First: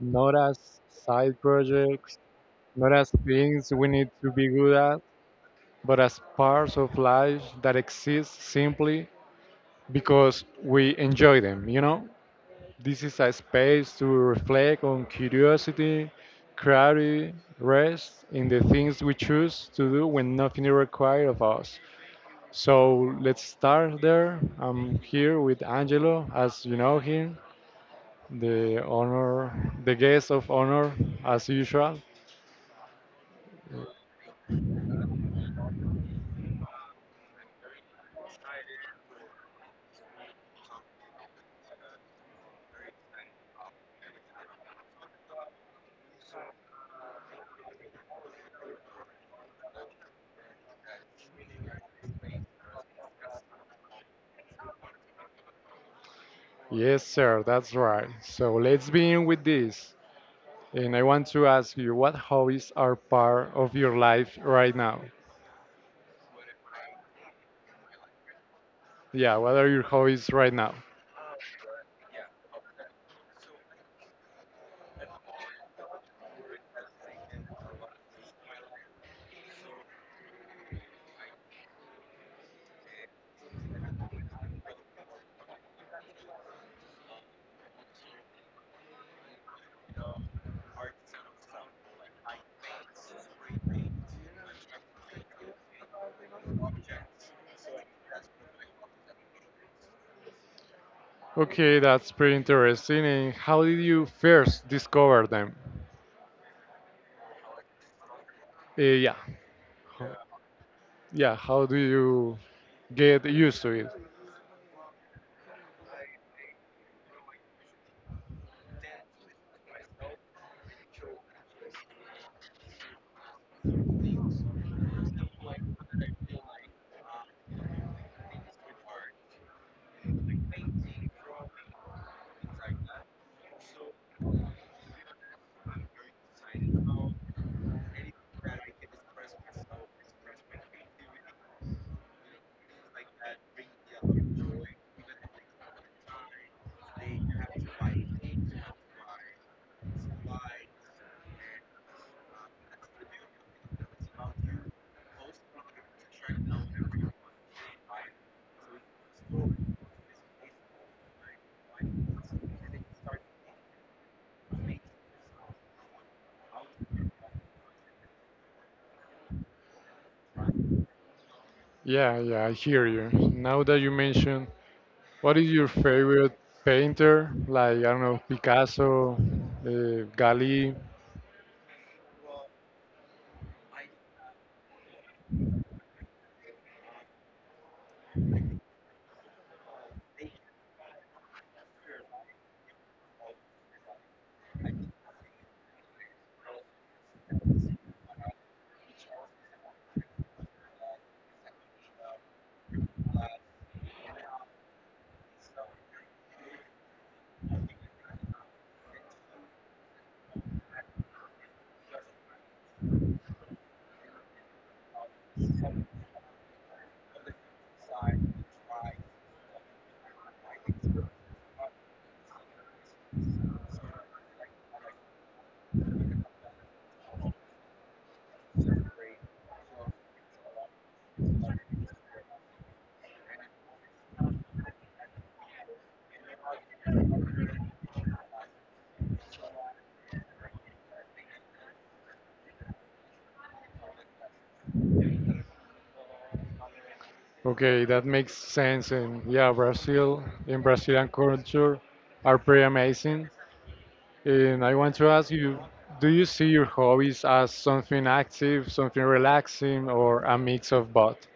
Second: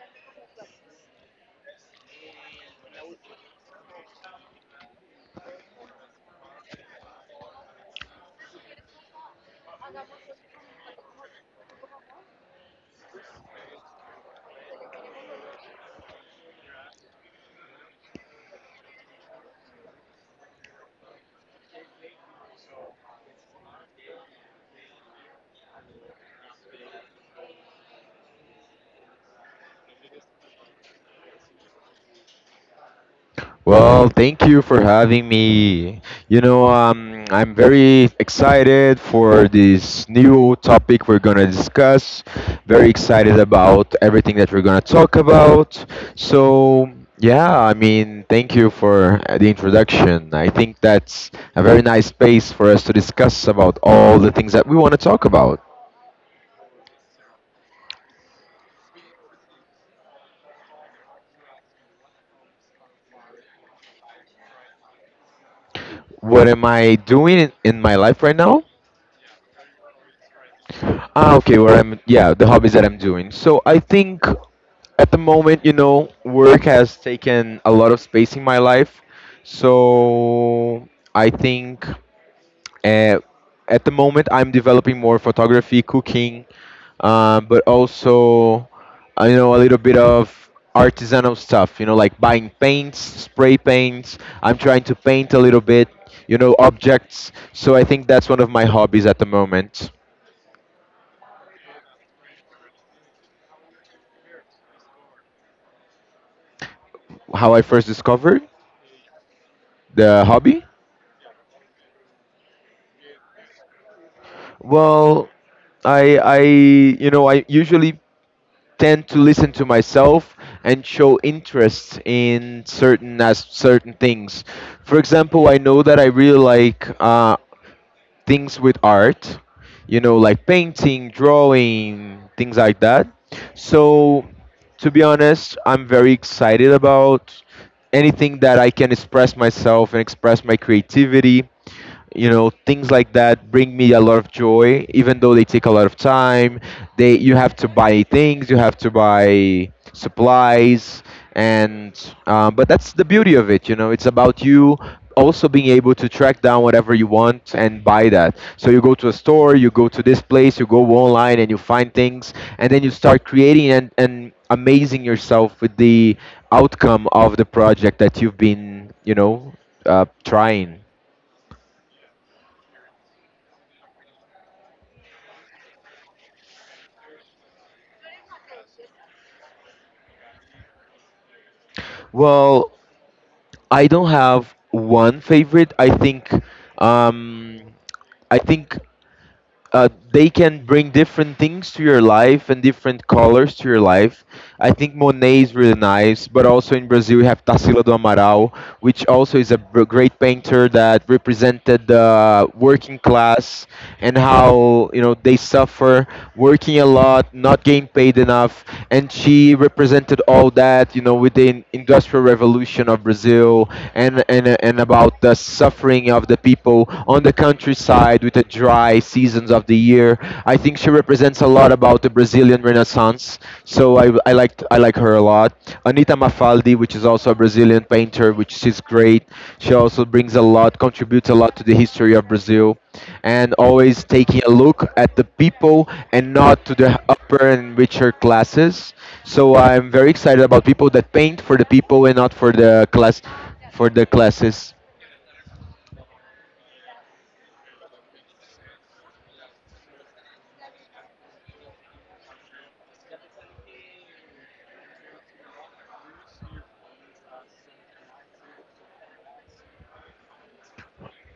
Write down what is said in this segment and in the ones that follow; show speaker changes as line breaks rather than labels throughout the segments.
not as side projects, not as things we need to be good at, but as parts of life that exist simply because we enjoy them, you know? This is a space to reflect on curiosity, clarity, rest in the things we choose to do when nothing is required of us. So let's start there. I'm here with Angelo, as you know him, the honor, the guest of honor, as usual.
Well, thank you for having me. I'm very excited for this new topic we're gonna discuss. Very excited about everything that we're gonna talk about. So, yeah, I mean, thank you for the introduction. I think that's a very nice space for us to discuss about all the things that we want to talk about.
Yes, sir, that's right. So let's begin with this. And I want to ask you, what hobbies are part of your life right now?
What am I doing in my life right now?
Yeah, what are your hobbies right now?
Ah, okay. Yeah, the hobbies that I'm doing. So I think at the moment, work has taken a lot of space in my life. So I think uh, at the moment I'm developing more photography, cooking, but also, a little bit of artisanal stuff, like buying paints, spray paints. I'm trying to paint a little bit, objects. So I think that's one of my hobbies at the moment.
Okay, that's pretty interesting. And how did you first discover them?
How I first discovered
Yeah,
the hobby?
yeah. How do you get used to it?
Well, I I usually tend to listen to myself and show interest in certain as certain things. For example, I know that I really like things with art, like painting, drawing, things like that. So, to be honest, I'm very excited about anything that I can express myself and express my creativity. Things like that bring me a lot of joy, even though they take a lot of time. They You have to buy things, you have to buy supplies. And But that's the beauty of it. It's about you also being able to track down whatever you want and buy that. So you go to a store, you go to this place, you go online and you find things, and then you start creating and amazing yourself with the outcome of the project that you've been trying.
Yeah, yeah, I hear you. Now that you mention, what is your favorite painter? Like, I don't know, Picasso, Gali.
Well, I don't have one favorite. Um, I think they can bring different things to your life and different colors to your life. I think Monet is really nice, but also in Brazil we have Tarsila do Amaral, which also is a great painter that represented the working class and how they suffer working a lot, not getting paid enough, and she represented all that, with the industrial revolution of Brazil and about the suffering of the people on the countryside with the dry seasons of the year. I think she represents a lot about the Brazilian Renaissance. So I like her a lot. Anita Mafaldi, which is also a Brazilian painter, which is great. She also brings a lot, contributes a lot to the history of Brazil and always taking a look at the people and not to the upper and richer classes. So I'm very excited about people that paint for the people and not for the classes.
Okay, that makes sense. And yeah, Brazil and Brazilian culture are pretty amazing. And I want to ask you, do you see your hobbies as something active, something relaxing, or a mix of both?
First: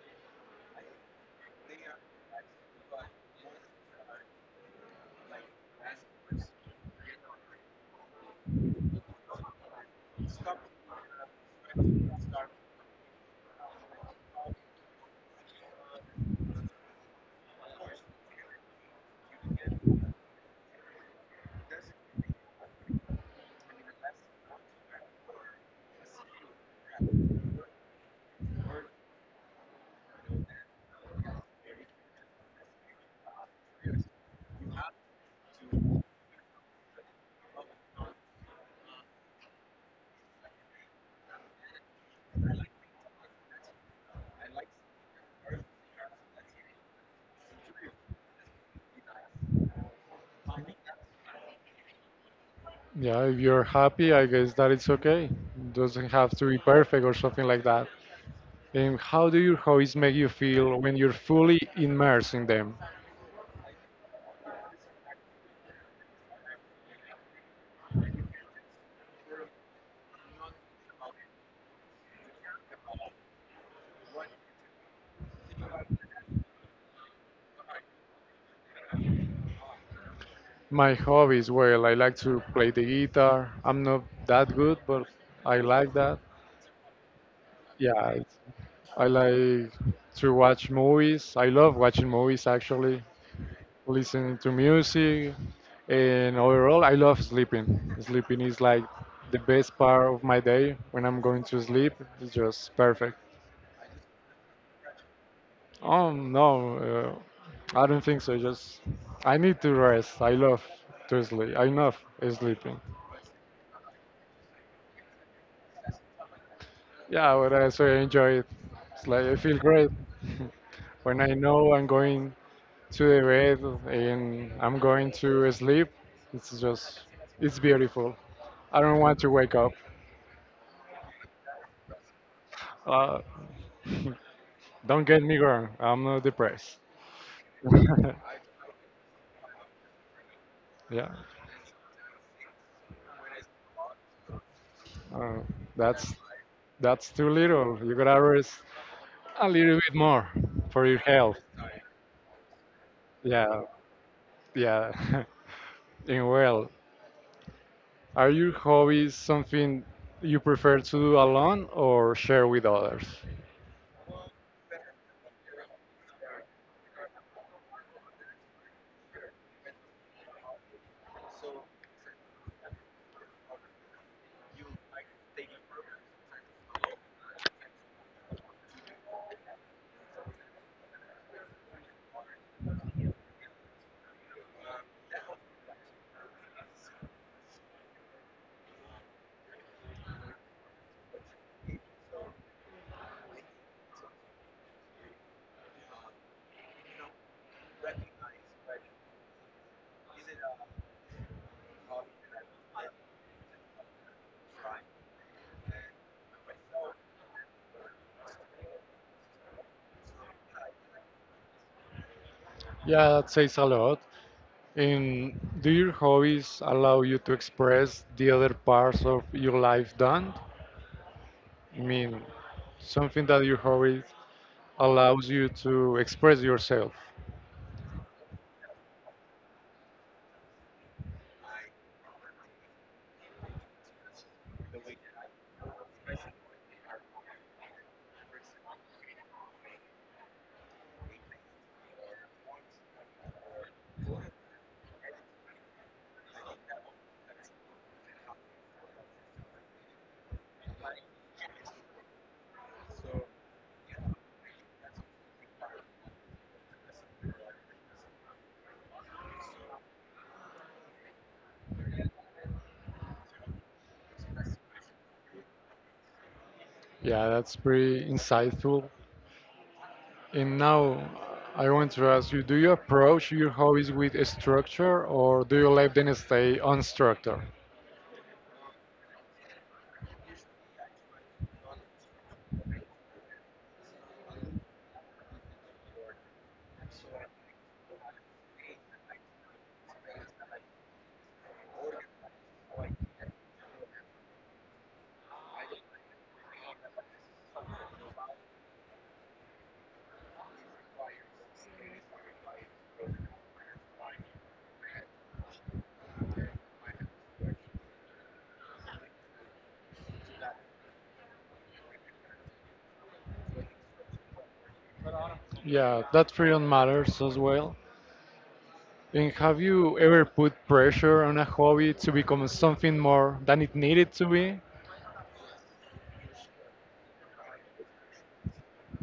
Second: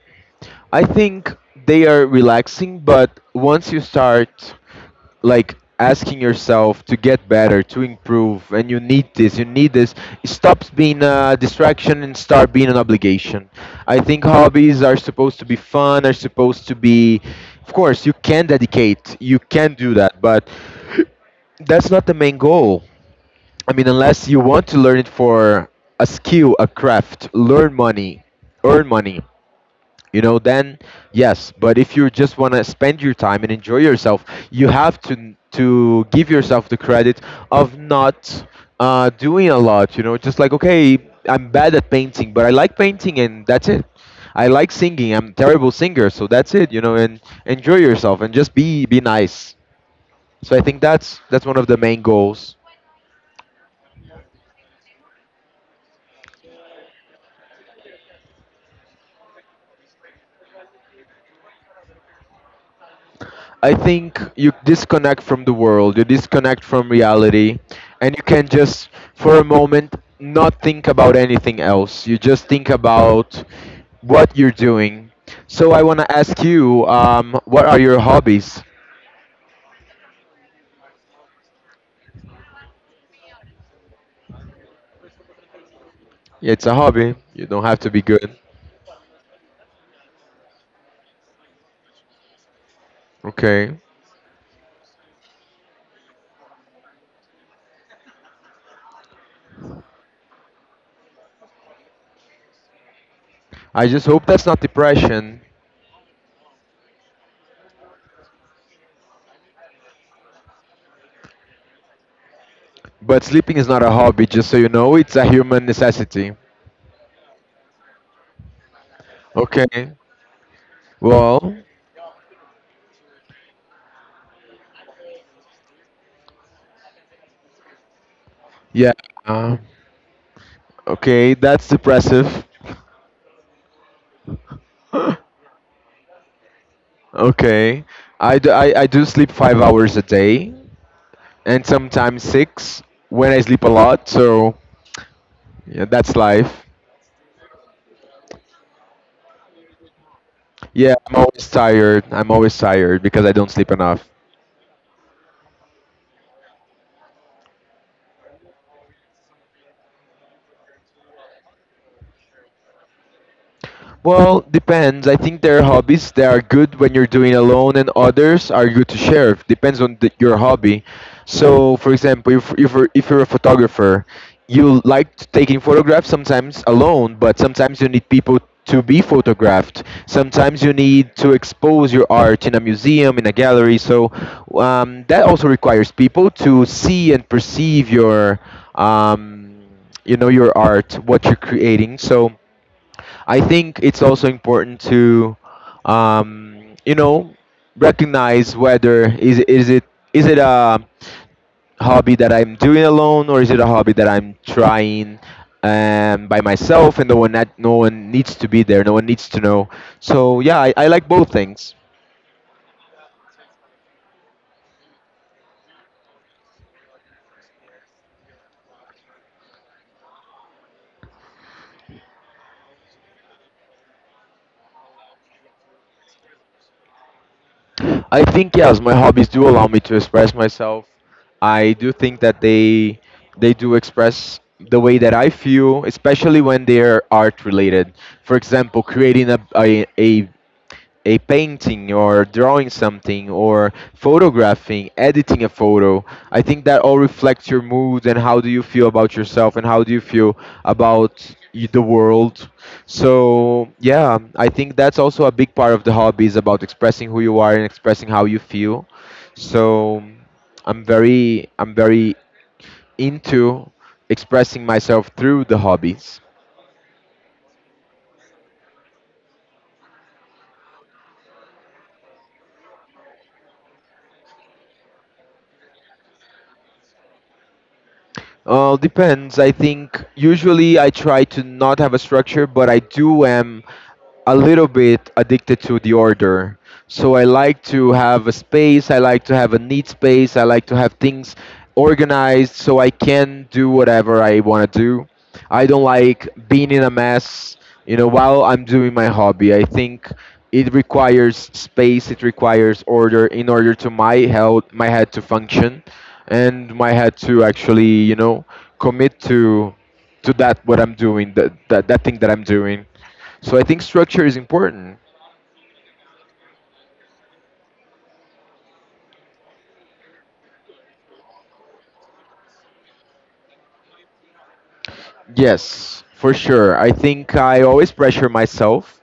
I think they are relaxing, but once you start like asking yourself to get better, to improve, and you need this, it stops being a distraction and start being an obligation. I think hobbies are supposed to be fun, are supposed to be, of course, you can dedicate, you can do that, but that's not the main goal. I mean, unless you want to learn it for a skill, a craft, earn money, then yes. But if you just want to spend your time and enjoy yourself, you have to give yourself the credit of not doing a lot. Just like, okay, I'm bad at painting, but I like painting, and that's it. I like singing, I'm a terrible singer, so that's it. And enjoy yourself and just be nice. So I think that's one of the main goals.
Yeah, if you're happy, I guess that it's okay. Doesn't have to be perfect or something like that. And how do your hobbies make you feel when you're fully immersed in them?
I think you disconnect from the world, you disconnect from reality, and you can just, for a moment, not think about anything else. You just think about what you're doing. So I want to ask you, what are your hobbies?
My hobbies, well, I like to play the guitar. I'm not that good, but I like that.
Yeah, it's a hobby. You don't have to be
Yeah,
good.
it's, I like to watch movies. I love watching movies actually,
Okay.
listening to music, and overall, I love sleeping. Sleeping is like the best part of my day when I'm going to sleep. It's just perfect.
I just hope that's not depression.
No, I don't think so. Just I need to rest. I love to sleep. I love sleeping.
But sleeping is not a hobby, just so you know. It's a human necessity.
Yeah, but I so enjoy it. It's like I feel great
Okay.
when I
Well,
know I'm going to the bed and I'm going to sleep. It's just it's beautiful. I
yeah.
don't want to wake
uh,
up.
okay, that's depressive.
Uh, don't get me wrong. I'm not depressed.
Okay. I do sleep 5 hours a day
yeah,
and sometimes six when I sleep a lot. So
uh,
yeah,
that's
that's life.
that's too little. You gotta rest. A little bit more for
Yeah,
your
I'm
health.
always tired. I'm always tired because I don't
Yeah,
sleep enough.
yeah. And well, are your hobbies something you prefer to do alone or share with others?
Well, depends. I think there are hobbies that are good when you're doing alone, and others are good to share. Depends on your hobby. So, for example, if you're a photographer, you like taking photographs sometimes alone, but sometimes you need people to be photographed. Sometimes you need to expose your art in a museum, in a gallery. So that also requires people to see and perceive um, your art, what you're creating. So I think it's also important to, um, you know, recognize whether is it a hobby that I'm doing alone or is it a hobby that I'm trying by myself and no one needs to be there, no one needs to know. So yeah, I like both things.
Yeah, that says a lot. And do your hobbies allow you to express the other parts of your life done? I mean, something that your hobbies allows you to express yourself.
I think yes, my hobbies do allow me to express myself. I do think that they do express the way that I feel, especially when they're art related. For example, creating a painting or drawing something or photographing, editing a photo. I think that all reflects your mood and how do you feel about yourself and how do you feel about the world. So, yeah, I think that's also a big part of the hobby is about expressing who you are and expressing how you feel. So, I'm very into expressing myself through the hobbies.
Yeah, that's pretty insightful. And now I want to ask you, do you approach your hobbies with a structure or do you let them stay unstructured?
Depends. I think usually I try to not have a structure, but I do am a little bit addicted to the order. So I like to have a space, I like to have a neat space, I like to have things organized so I can do whatever I want to do. I don't like being in a mess, while I'm doing my hobby. I think it requires space, it requires order in order to my health, my head to function and my head to actually, commit to that what I'm doing, that thing that I'm doing. So I think structure is important.
Yeah, that period matters as well. And have you ever put pressure on a hobby to become something more than it needed to be?
Yes, for sure. I think I always pressure myself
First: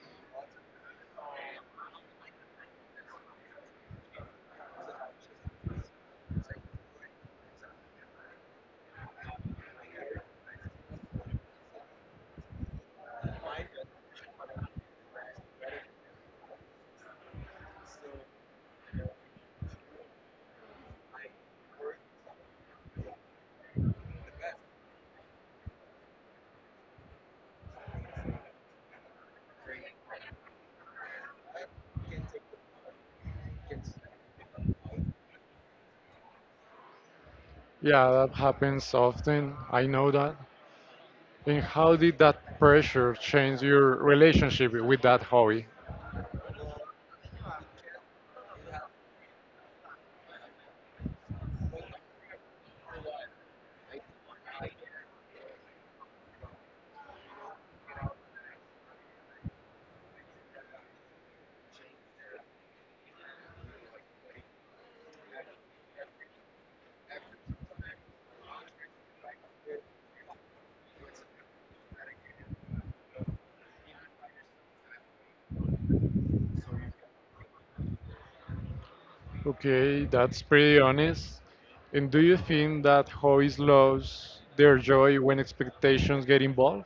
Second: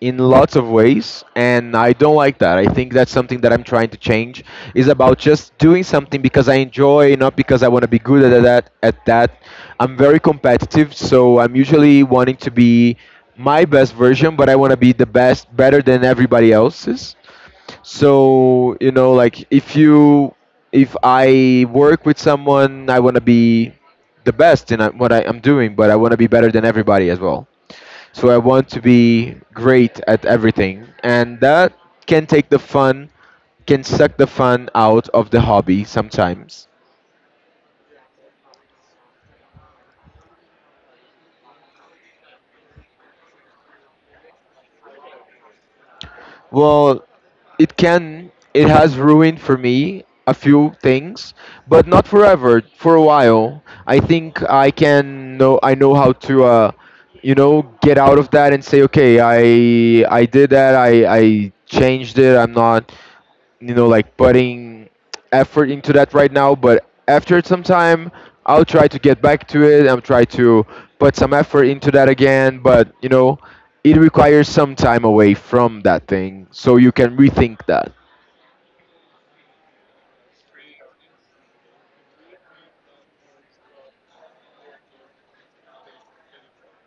in lots of ways and I don't like that. I think that's something that I'm trying to change is about just doing something because I enjoy, not because I want to be good at that. I'm very competitive, so I'm usually wanting to be my best version, but I want to be the best better than everybody else's. So, you know, like if I work with someone, I want to be the best in what I am doing, but I want to be better than everybody as well. So I want to be great at everything, and that can take the fun, can suck the fun out of the hobby sometimes.
Yeah, that happens often. I know that. And how did that pressure change your relationship with that hobby?
Well, it can. It has ruined for me a few things, but not forever. For a while, I think I can know. I know how to, get out of that and say, okay, I did that. I changed it. I'm not like putting effort into that right now. But after some time, I'll try to get back to it. I'll try to put some effort into that again. But it requires some time away from that thing, so you can rethink that.
Okay, that's pretty honest. And do you think that hobbies lose their joy when expectations get involved?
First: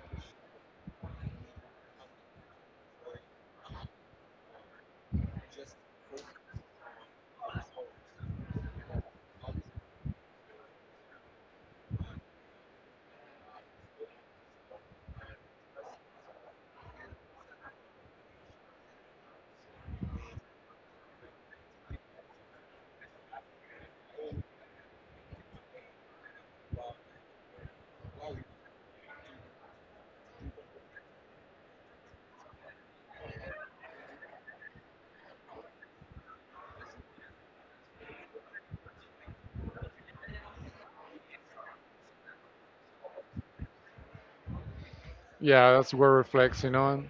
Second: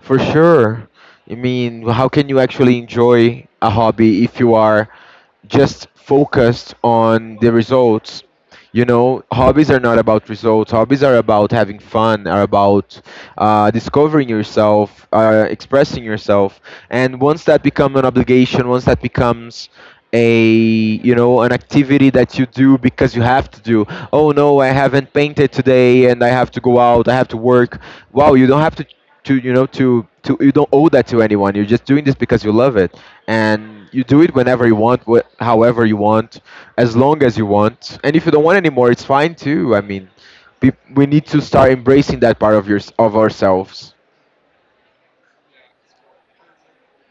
For sure. I mean, how can you actually enjoy a hobby if you are just focused on the results? Hobbies are not about results. Hobbies are about having fun, are about discovering yourself, expressing yourself. And once that becomes an obligation, once that becomes a you know an activity that you do because you have to do. Oh no, I haven't painted today and I have to go out, I have to work. Wow, you don't have to. You don't owe that to anyone. You're just doing this because you love it, and you do it whenever you want, however you want, as long as you want. And if you don't want anymore, it's fine too. I mean, we need to start embracing that part of your of ourselves.
Yeah, that's what we're reflecting on.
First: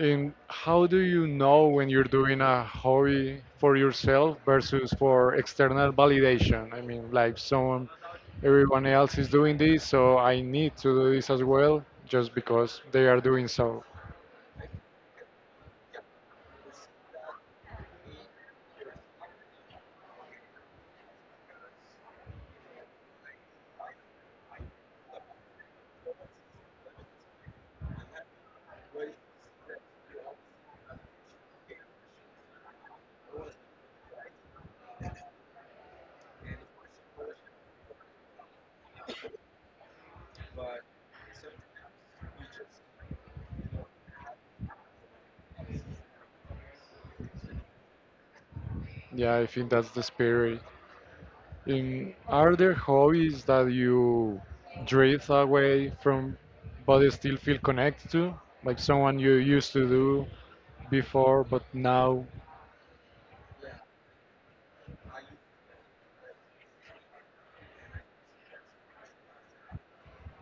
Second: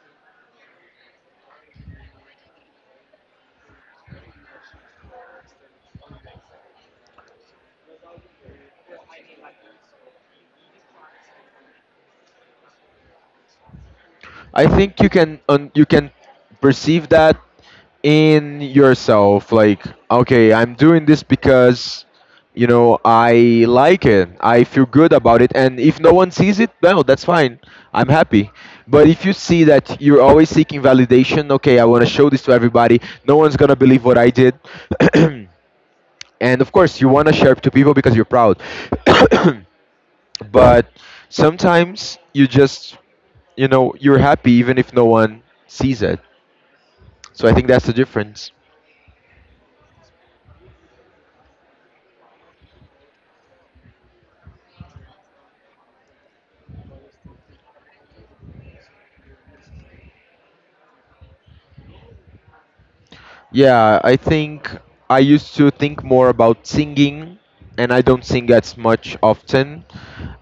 And how do you know when you're doing a hobby for yourself versus for external validation? I mean, like someone, everyone else is doing this, so I need to do this as well, just because they are doing so.
I think you can you can perceive that in yourself, like, okay, I'm doing this because, you know, I like it, I feel good about it, and if no one sees it, no, that's fine, I'm happy. But if you see that you're always seeking validation, okay, I want to show this to everybody, no one's gonna believe what I did. And of course you want to share it to people because you're proud. But sometimes you just, you know, you're happy even if no one sees it. So I think that's the difference.
Yeah, I think that's the spirit. In are there hobbies that you drift away from but still feel connected to? Like someone you used to do before but now
Yeah, I think I used to think more about singing, and I don't sing as much often.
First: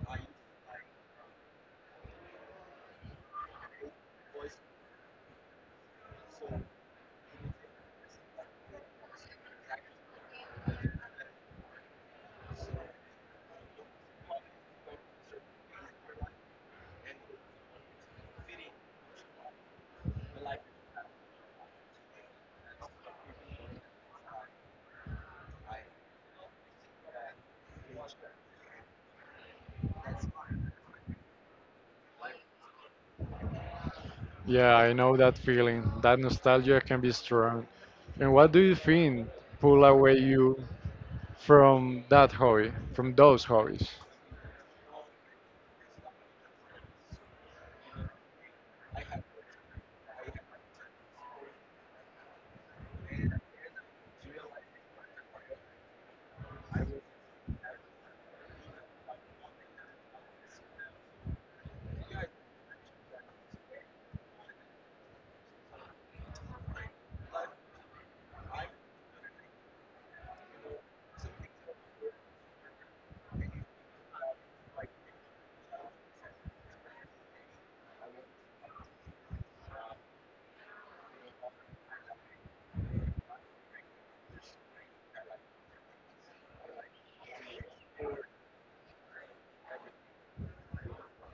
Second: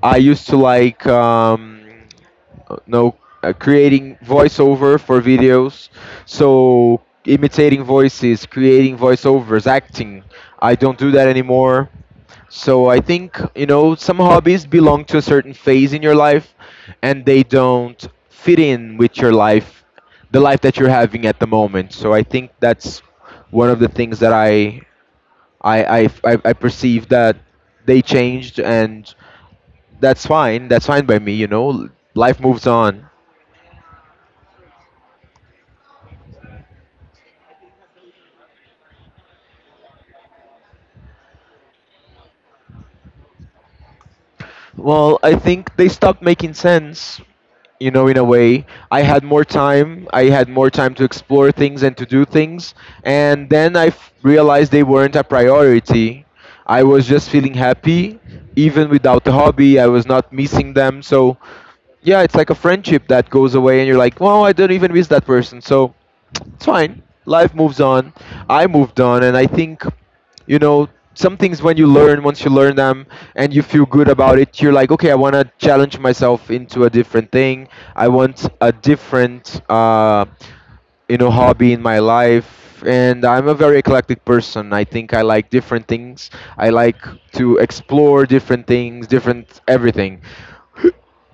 I used to like no creating voiceover for videos. So imitating voices, creating voiceovers, acting, I don't do that anymore. So I think, you know, some hobbies belong to a certain phase in your life and they don't fit in with your life, the life that you're having at the moment. So I think that's one of the things that I perceive that they changed, and that's fine. That's fine by me, you know. Life moves on.
yeah, I know that feeling. That nostalgia can be strong. And what do you think pull away you from that hobby, from those hobbies?
Well, I think they stopped making sense, you know, in a way. I had more time, to explore things and to do things, and then I realized they weren't a priority. I was just feeling happy even without the hobby, I was not missing them. So yeah, it's like a friendship that goes away and you're like, well, I don't even miss that person. So it's fine, life moves on. I moved on. And I think, you know, some things when you learn, once you learn them and you feel good about it, you're like, okay, I want to challenge myself into a different thing. I want a different you know, hobby in my life. And I'm a very eclectic person, I think. I like different things, I like to explore different things, different everything,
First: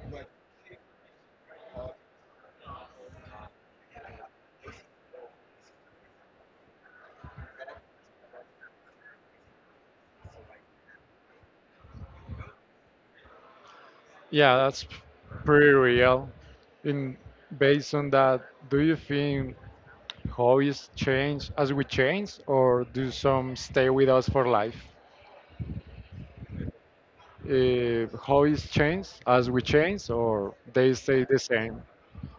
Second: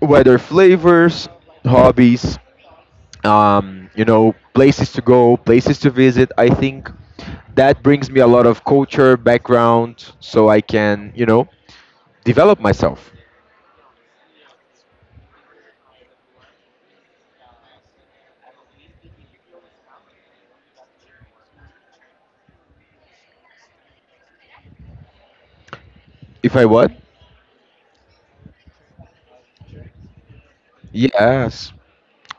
whether flavors, hobbies, you know, places to go, places to visit. I think that brings me a lot of culture background so I can, you know, develop myself
Yeah, that's pretty real. In based on that, do you think hobbies change as we change, or do some stay with us for life?
if I want.
Hobbies change as we change, or they stay the
Yes.
same?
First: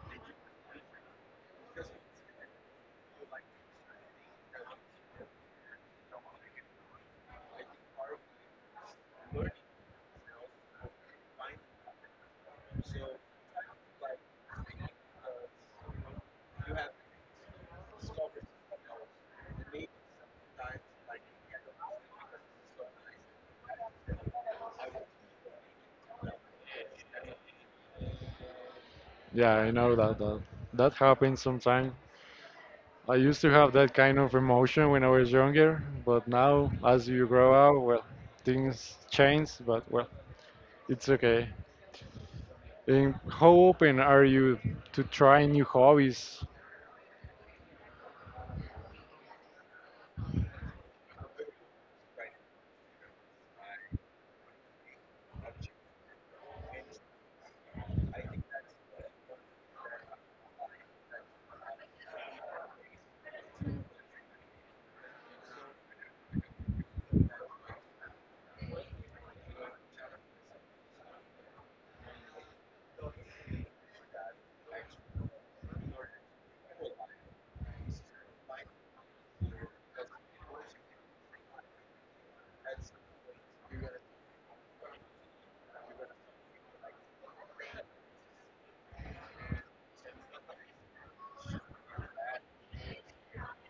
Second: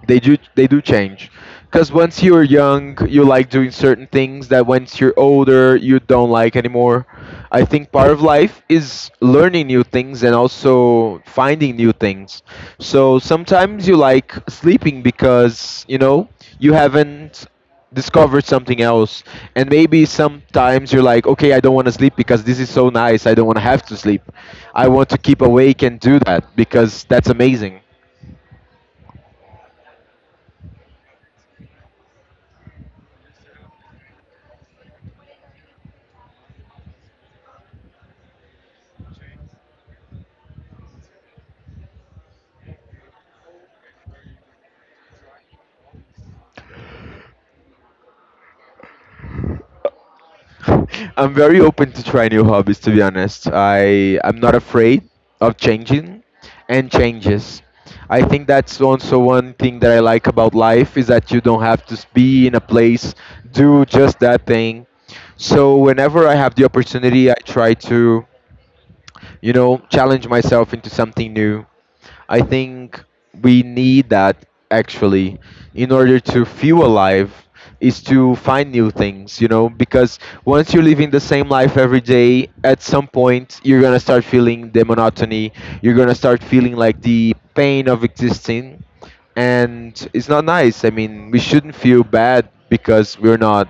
They do, they do change, because once you're young you like doing certain things that once you're older you don't like anymore. I think part of life is learning new things and also finding new things. So sometimes you like sleeping because, you know, you haven't discovered something else. And maybe sometimes you're like, okay, I don't want to sleep because this is so nice, I don't want to have to sleep, I want to keep awake and do that because that's amazing.
Yeah, I know that happens sometimes. I used to have that kind of emotion when I was younger, but now as you grow up, well, things change, but well, it's okay. And how open are you to try new hobbies?
I'm very open to try new hobbies. To be honest, I'm not afraid of changing, and changes. I think that's also one thing that I like about life, is that you don't have to be in a place, do just that thing. So whenever I have the opportunity, I try to, you know, challenge myself into something new. I think we need that, actually, in order to feel alive, is to find new things, you know, because once you're living the same life every day, at some point you're going to start feeling the monotony, you're going to start feeling like the pain of existing, and it's not nice. I mean, we shouldn't feel bad because we're not,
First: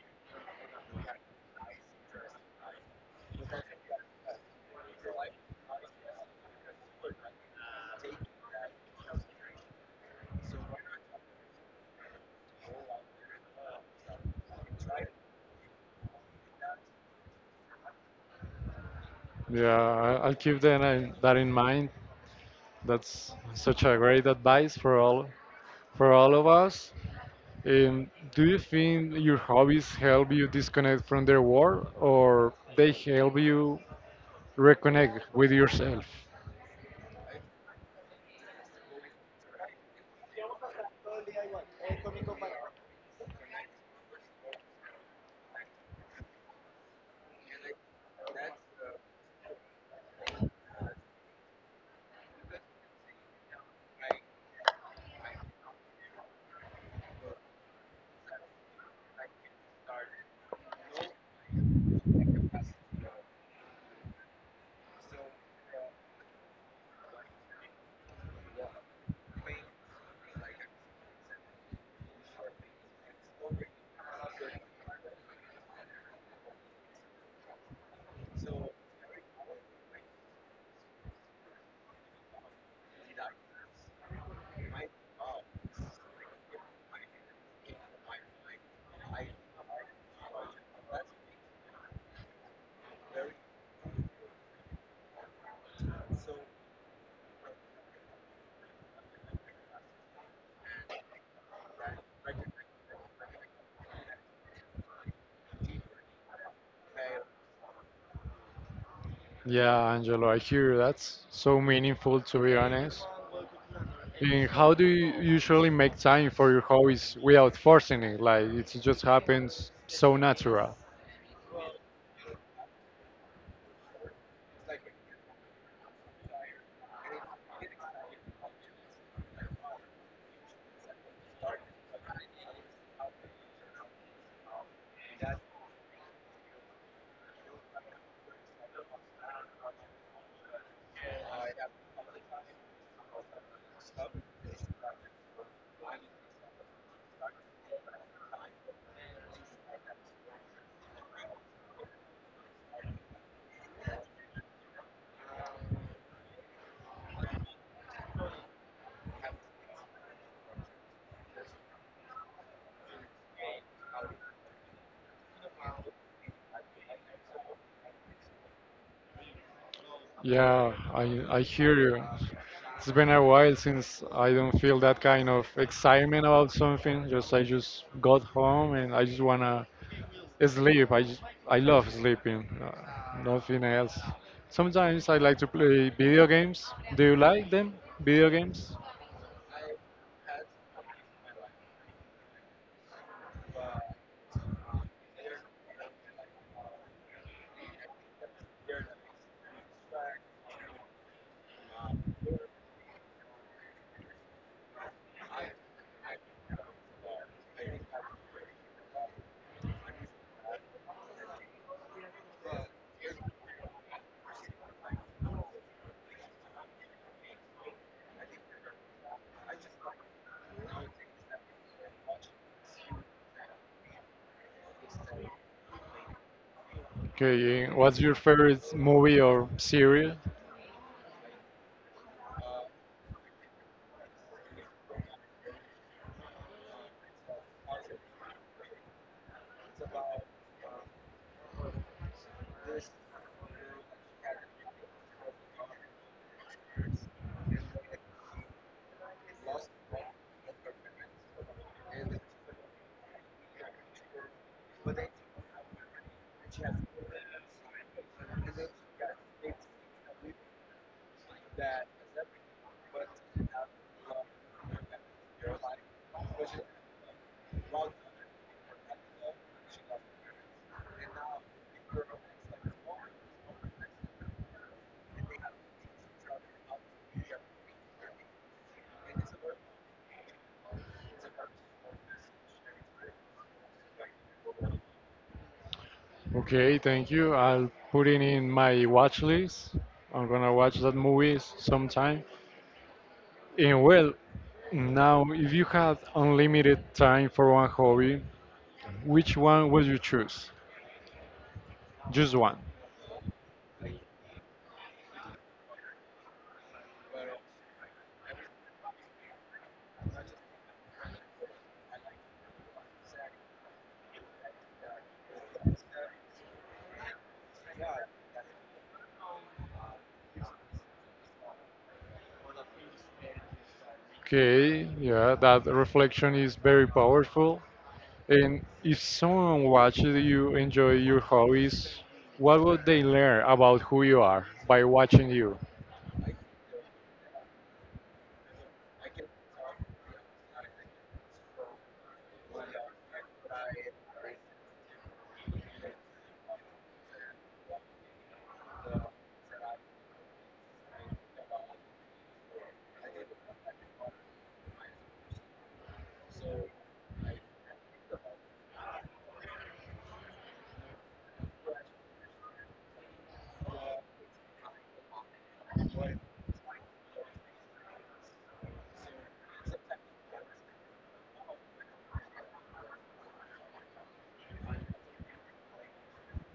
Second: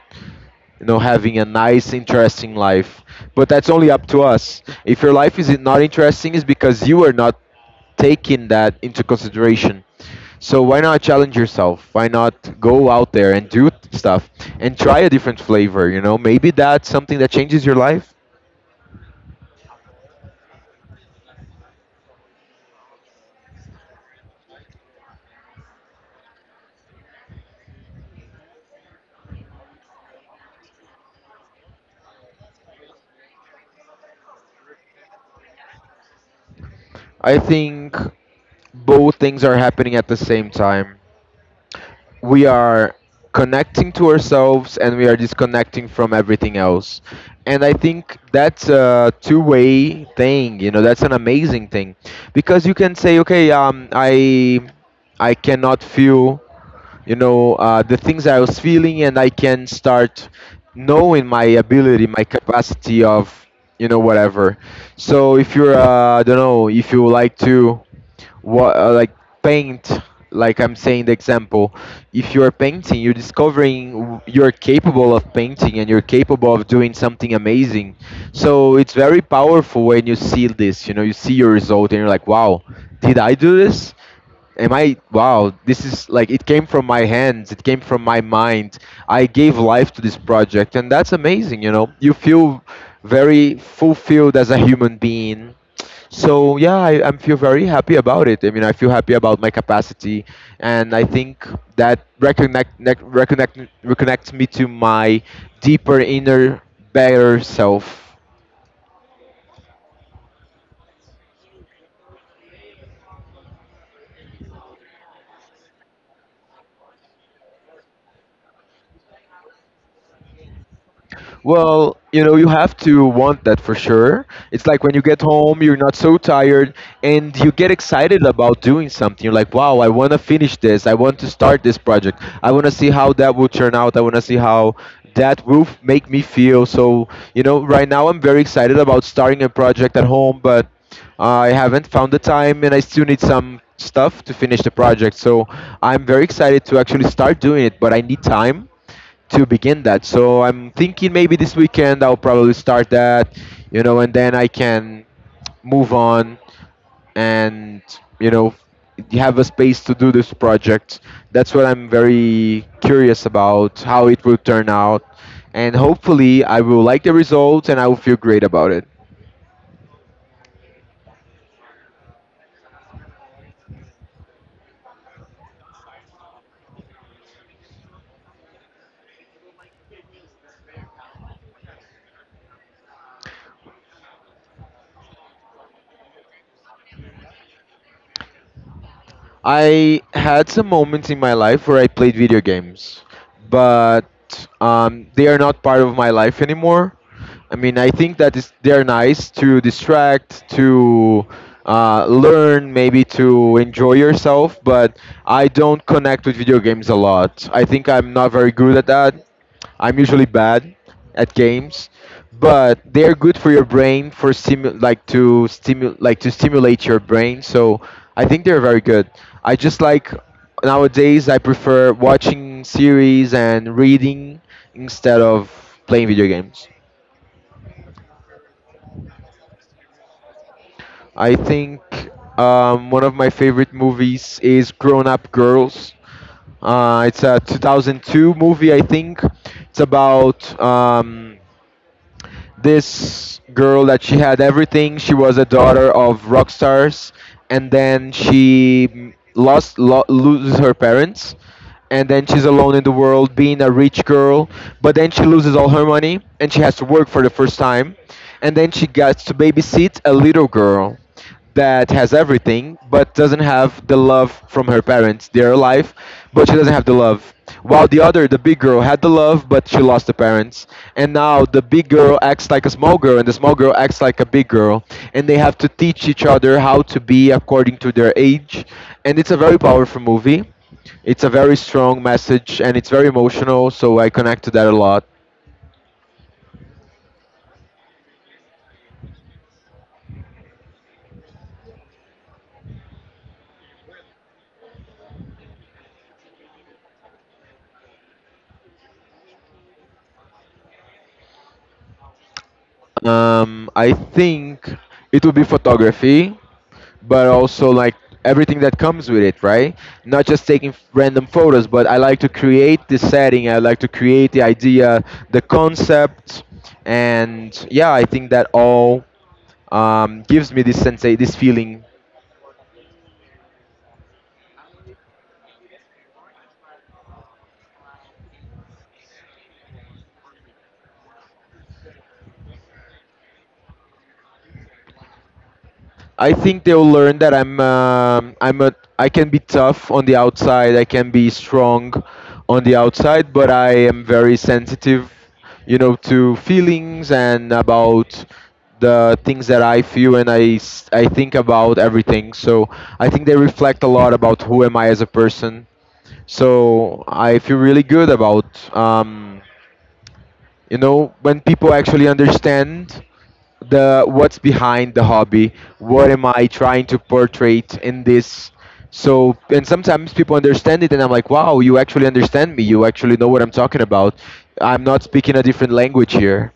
you know, having a nice interesting life. But that's only up to us. If your life is not interesting, is because you are not taking that into consideration. So why not challenge yourself? Why not go out there and do stuff and try a different flavor? You know, maybe that's something that changes your life.
Yeah, I'll keep that in mind. That's such a great advice for all of us. Do you think your hobbies help you disconnect from the world, or they help you reconnect with yourself?
I think both things are happening at the same time. We are connecting to ourselves and we are disconnecting from everything else. And I think that's a two-way thing. You know, that's an amazing thing, because you can say, okay, I cannot feel, you know, the things I was feeling, and I can start knowing my ability, my capacity of, you know, whatever. So if you're I don't know, if you like to what, like paint, like I'm saying the example, if you're painting, you're discovering you're capable of painting and you're capable of doing something amazing. So it's very powerful when you see this, you know, you see your result and you're like, wow, did I do this? Am I, wow, this is like it came from my hands, it came from my mind, I gave life to this project, and that's amazing. You know, you feel very fulfilled as a human being. So yeah, I feel very happy about it. I mean, I feel happy about my capacity. And I think that reconnects me to my deeper inner better self.
Yeah, Angelo, I hear that's so meaningful to be honest. And how do you usually make time for your hobbies without forcing it? Like it just happens so natural.
Well, you know, you have to want that, for sure. It's like when you get home, you're not so tired and you get excited about doing something. You're like, wow, I want to finish this, I want to start this project, I want to see how that will turn out, I want to see how that will make me feel. So, you know, right now I'm very excited about starting a project at home, but I haven't found the time and I still need some stuff to finish the project. So I'm very excited to actually start doing it, but I need time to begin that. So I'm thinking maybe this weekend I'll probably start that, you know, and then I can move on and, you know, have a space to do this project. That's what I'm very curious about, how it will turn out. And hopefully I will like the result and I will feel great about it.
Yeah, I hear you. It's been a while since I don't feel that kind of excitement about something. Just I just got home and I just wanna sleep. I love sleeping. Nothing else. Sometimes I like to play video games. Do you like them? Video games?
I had some moments in my life where I played video games, but they are not part of my life anymore. I mean, I think that is, they are nice to distract, to learn, maybe to enjoy yourself, but I don't connect with video games a lot. I think I'm not very good at that. I'm usually bad at games, but they are good for your brain, for like to stimulate your brain. So I think they're very good. I just like, nowadays I prefer watching series and reading instead of playing video games.
Okay, what's your favorite movie or series?
I think one of my favorite movies is Grown Up Girls. It's a 2002 movie, I think. It's about this girl that she had everything. She was a daughter of rock stars, and then she loses her parents, and then she's alone in the world, being a rich girl. But then she loses all her money, and she has to work for the first time, and then she gets to babysit a little girl that has everything but doesn't have the love from her parents. They're alive, but she doesn't have the love. While the other, the big girl, had the love but she lost the parents. And now the big girl acts like a small girl and the small girl acts like a big girl. And they have to teach each other how to be according to their age. And it's a very powerful movie. It's a very strong message and it's very emotional, so I connect to that a lot.
Okay, thank you. I'll put it in my watch list. I'm gonna watch that movie sometime. And well, now, if you had unlimited time for one hobby, which one would you choose? Just one.
I think it would be photography, but also like everything that comes with it, right? Not just taking random photos, but I like to create the setting, I like to create the idea, the concept, and yeah, I think that all, gives me this sense, this feeling.
Okay, yeah, that reflection is very powerful. And if someone watches you enjoy your hobbies, what would they learn about who you are by watching you?
I think they'll learn that I'm a I can be tough on the outside, I can be strong on the outside, but I am very sensitive, you know, to feelings and about the things that I feel, and I I think about everything. So I think they reflect a lot about who am I as a person. So I feel really good about, um, you know, when people actually understand the what's behind the hobby, what am I trying to portray in this. So, and sometimes people understand it and I'm like, wow, you actually understand me, you actually know what I'm talking about, I'm not speaking a different language here.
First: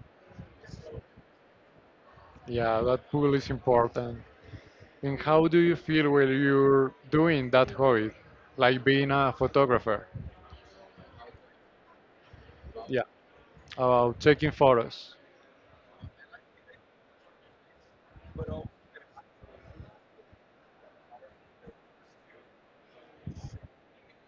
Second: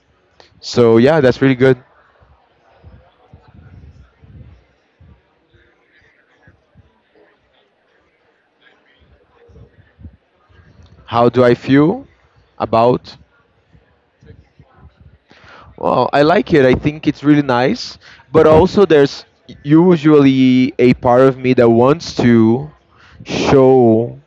So yeah, that's really good.
Yeah, that pool is important. And how do you feel when you're doing that hobby, like being a photographer?
How do I feel
Yeah,
about?
about taking photos.
Well, I like it, I think it's really nice. But also, there's usually a part of me that wants to show,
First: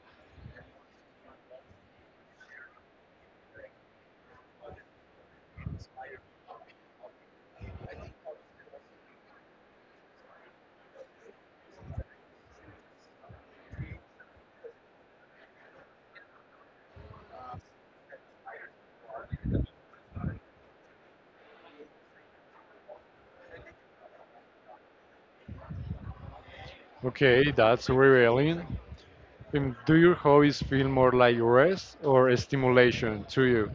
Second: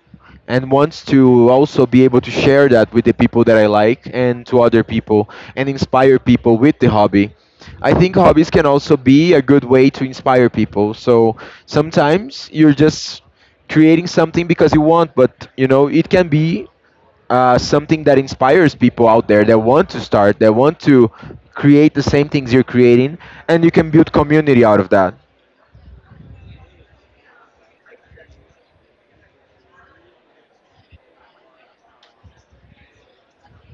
and wants to also be able to share that with the people that I like and to other people, and inspire people with the hobby. I think hobbies can also be a good way to inspire people. So sometimes you're just creating something because you want, but you know, it can be something that inspires people out there that want to start, that want to create the same things you're creating, and you can build community out of that.
Okay, that's revealing. And do your hobbies feel more like rest or stimulation to you?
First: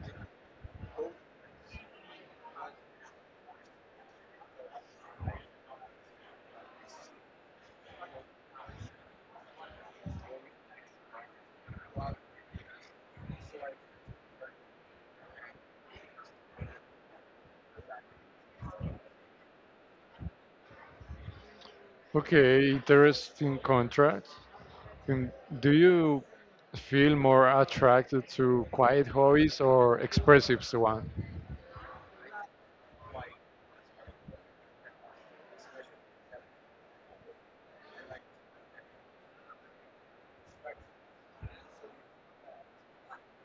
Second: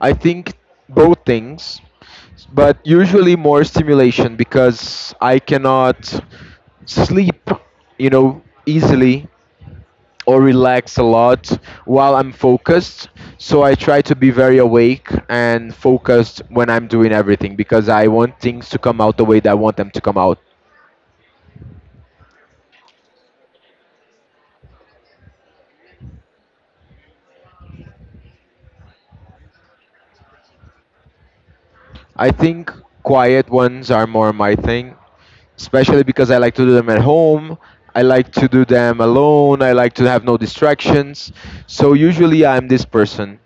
I think both things, but usually more stimulation because I cannot sleep, you know, easily or relax a lot while I'm focused. So I try to be very awake and focused when I'm doing everything because I want things to come out the way that I want them to come out.
Okay, interesting contrast. And do you feel more attracted to quiet hobbies or expressive ones?
I think quiet ones are more my thing, especially because I like to do them at home. I like to do them alone. I like to have no distractions. So usually I'm this person.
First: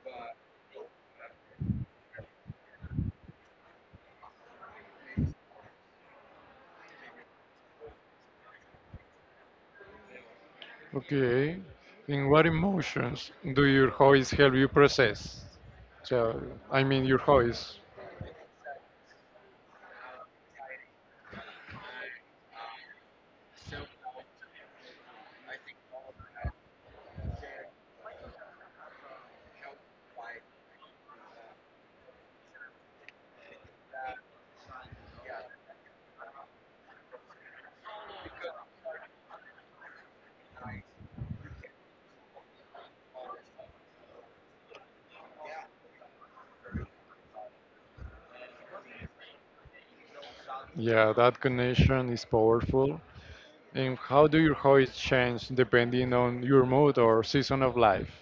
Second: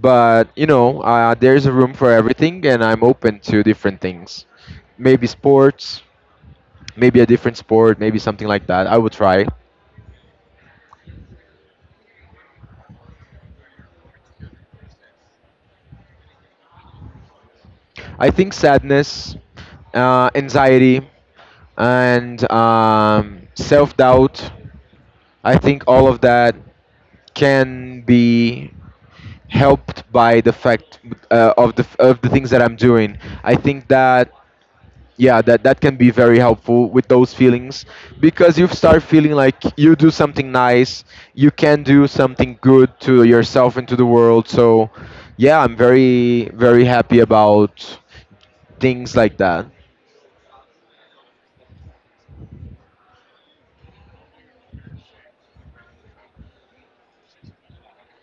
But, you know, there's a room for everything and I'm open to different things. Maybe sports, maybe a different sport, maybe something like that. I would try.
Okay. And what emotions do your hobbies help you process? So, I mean, your hobbies.
I think sadness, anxiety, and self doubt. I think all of that can be helped by the fact of the things that I'm doing. I think that yeah, that can be very helpful with those feelings because you start feeling like you do something nice, you can do something good to yourself and to the world. So yeah, I'm very happy about things like that.
Yeah, that connection is powerful. And how do your hobbies change depending on your mood or season of life?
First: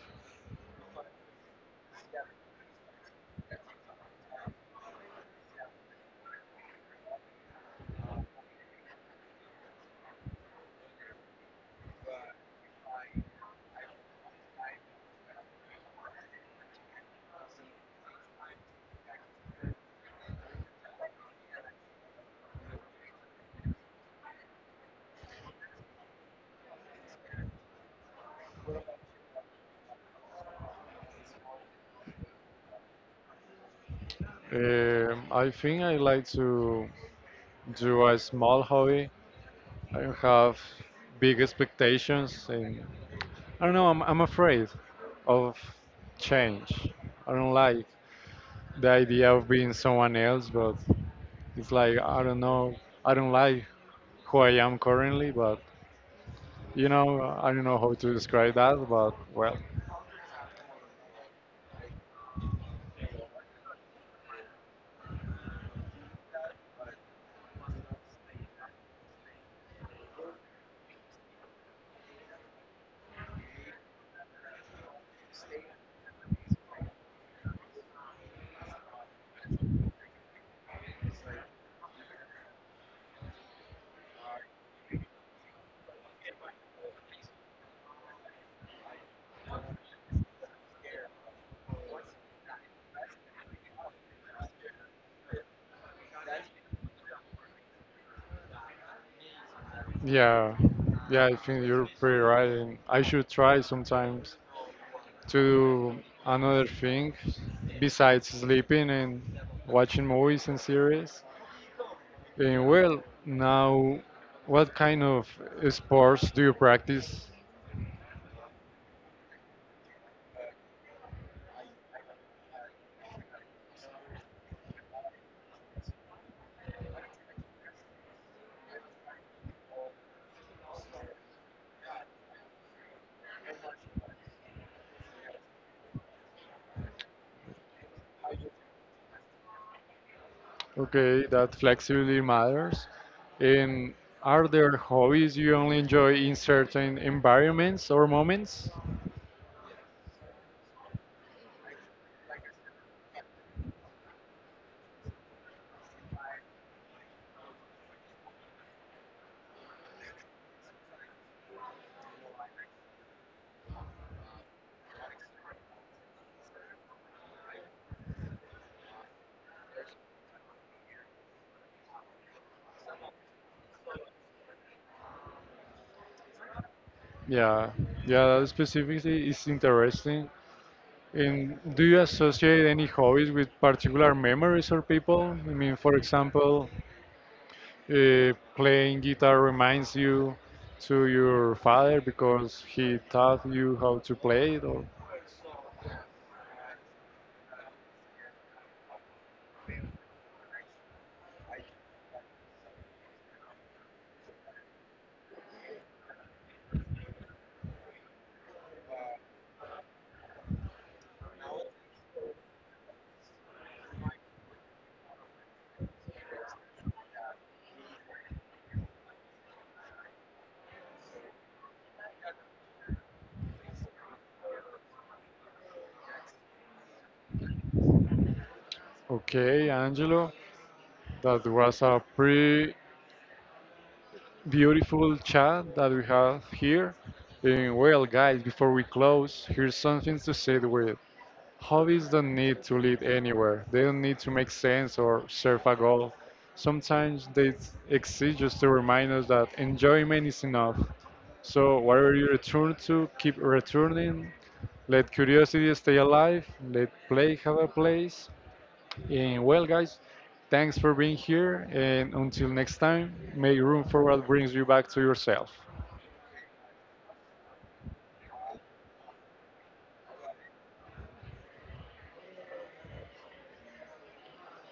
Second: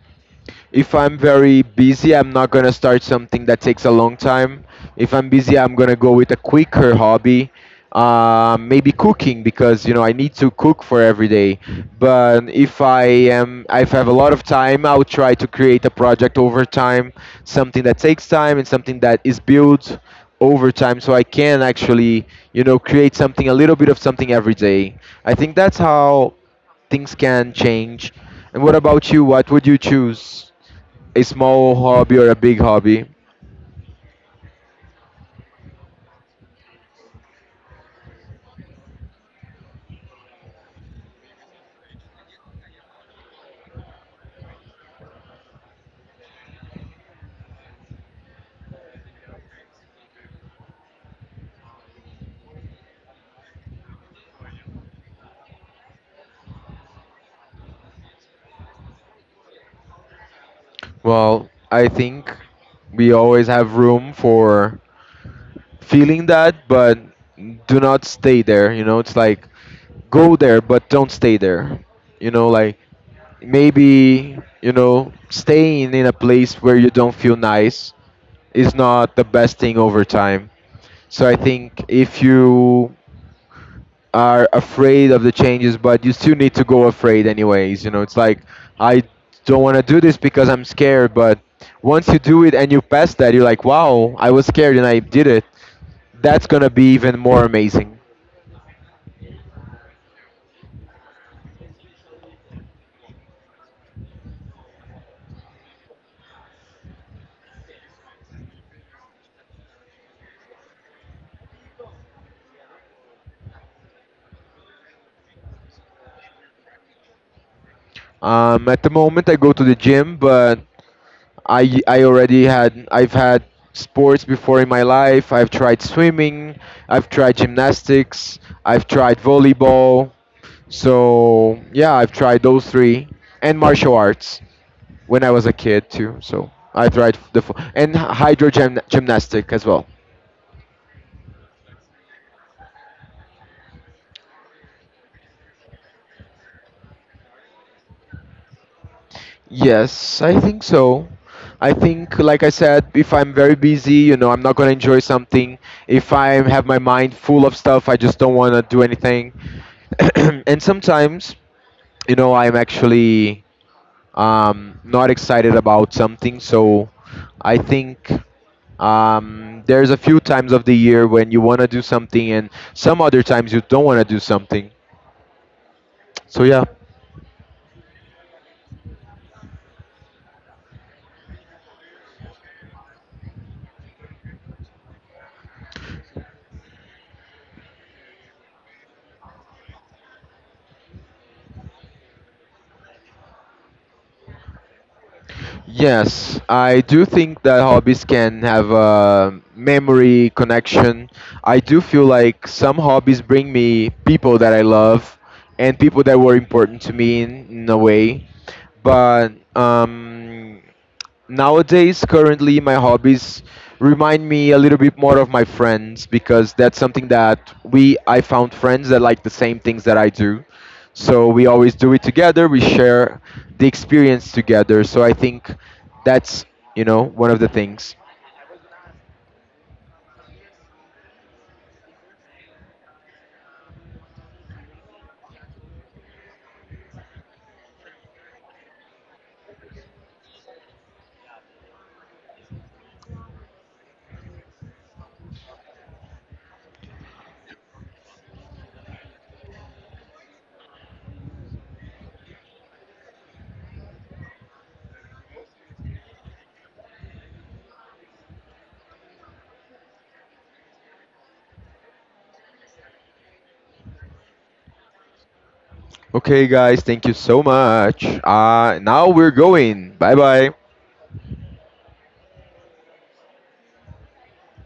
If I'm very busy, I'm not gonna start something that takes a long time. If I'm busy, I'm gonna go with a quicker hobby, maybe cooking because you know I need to cook for every day. But if I have a lot of time, I'll try to create a project over time, something that takes time and something that is built over time, so I can actually, you know, create something, a little bit of something every day. I think that's how things can change. And what about you? What would you choose? A small hobby or a big hobby?
I think I like to do a small hobby. I don't have big expectations, and I don't know. I'm afraid of change. I don't like the idea of being someone else, but it's like I don't know. I don't like who I am currently, but you know, I don't know how to describe that. But well,
Well, I think we always have room for feeling that, but do not stay there. You know, it's like go there, but don't stay there. You know, like maybe, you know, staying in a place where you don't feel nice is not the best thing over time. So I think if you are afraid of the changes, but you still need to go afraid anyways. You know, it's like I don't want to do this because I'm scared, but once you do it and you pass that, you're like, wow, I was scared and I did it. That's gonna be even more amazing.
yeah, yeah. I think you're pretty right, and I should try sometimes to do another thing besides sleeping and watching movies and series. And well, now, what kind of sports do you practice?
At the moment, I go to the gym, but I've had sports before in my life. I've tried swimming, I've tried gymnastics, I've tried volleyball. So yeah, I've tried those three and martial arts. When I was a kid too. So I tried the and hydro gym, gymnastic as well.
Okay, that flexibility matters. And are there hobbies you only enjoy in certain environments or moments?
Yes, I think so. I think, like I said, if I'm very busy, you know, I'm not gonna enjoy something. If I have my mind full of stuff, I just don't wanna do anything. And sometimes, you know, I'm actually, not excited about something. So I think, there's a few times of the year when you wanna do something, and some other times you don't wanna do something. So yeah,
Yeah, yeah, that specifically is interesting. And do you associate any hobbies with particular memories or people? I mean, for example, playing guitar reminds you to your father because he taught you how to play it. Or,
yes, I do think that hobbies can have a memory connection. I do feel like some hobbies bring me people that I love and people that were important to me in a way. But nowadays currently my hobbies remind me a little bit more of my friends because that's something that we I found friends that like the same things that I do so we always do it together we share the experience together so I think that's you know one of the things.
okay, Angelo, that was a pretty beautiful chat that we have here. And well, guys, before we close, here's something to say with. How is the need to lead anywhere? They don't need to make sense or serve a goal. Sometimes they exist just to remind us that enjoyment is enough. So, whatever you return to, keep returning. Let curiosity stay alive. Let play have a place. And well, guys, thanks for being here. And until next time, make room for what brings you back to yourself.
Okay guys, thank you so much. Now we're going. Bye bye.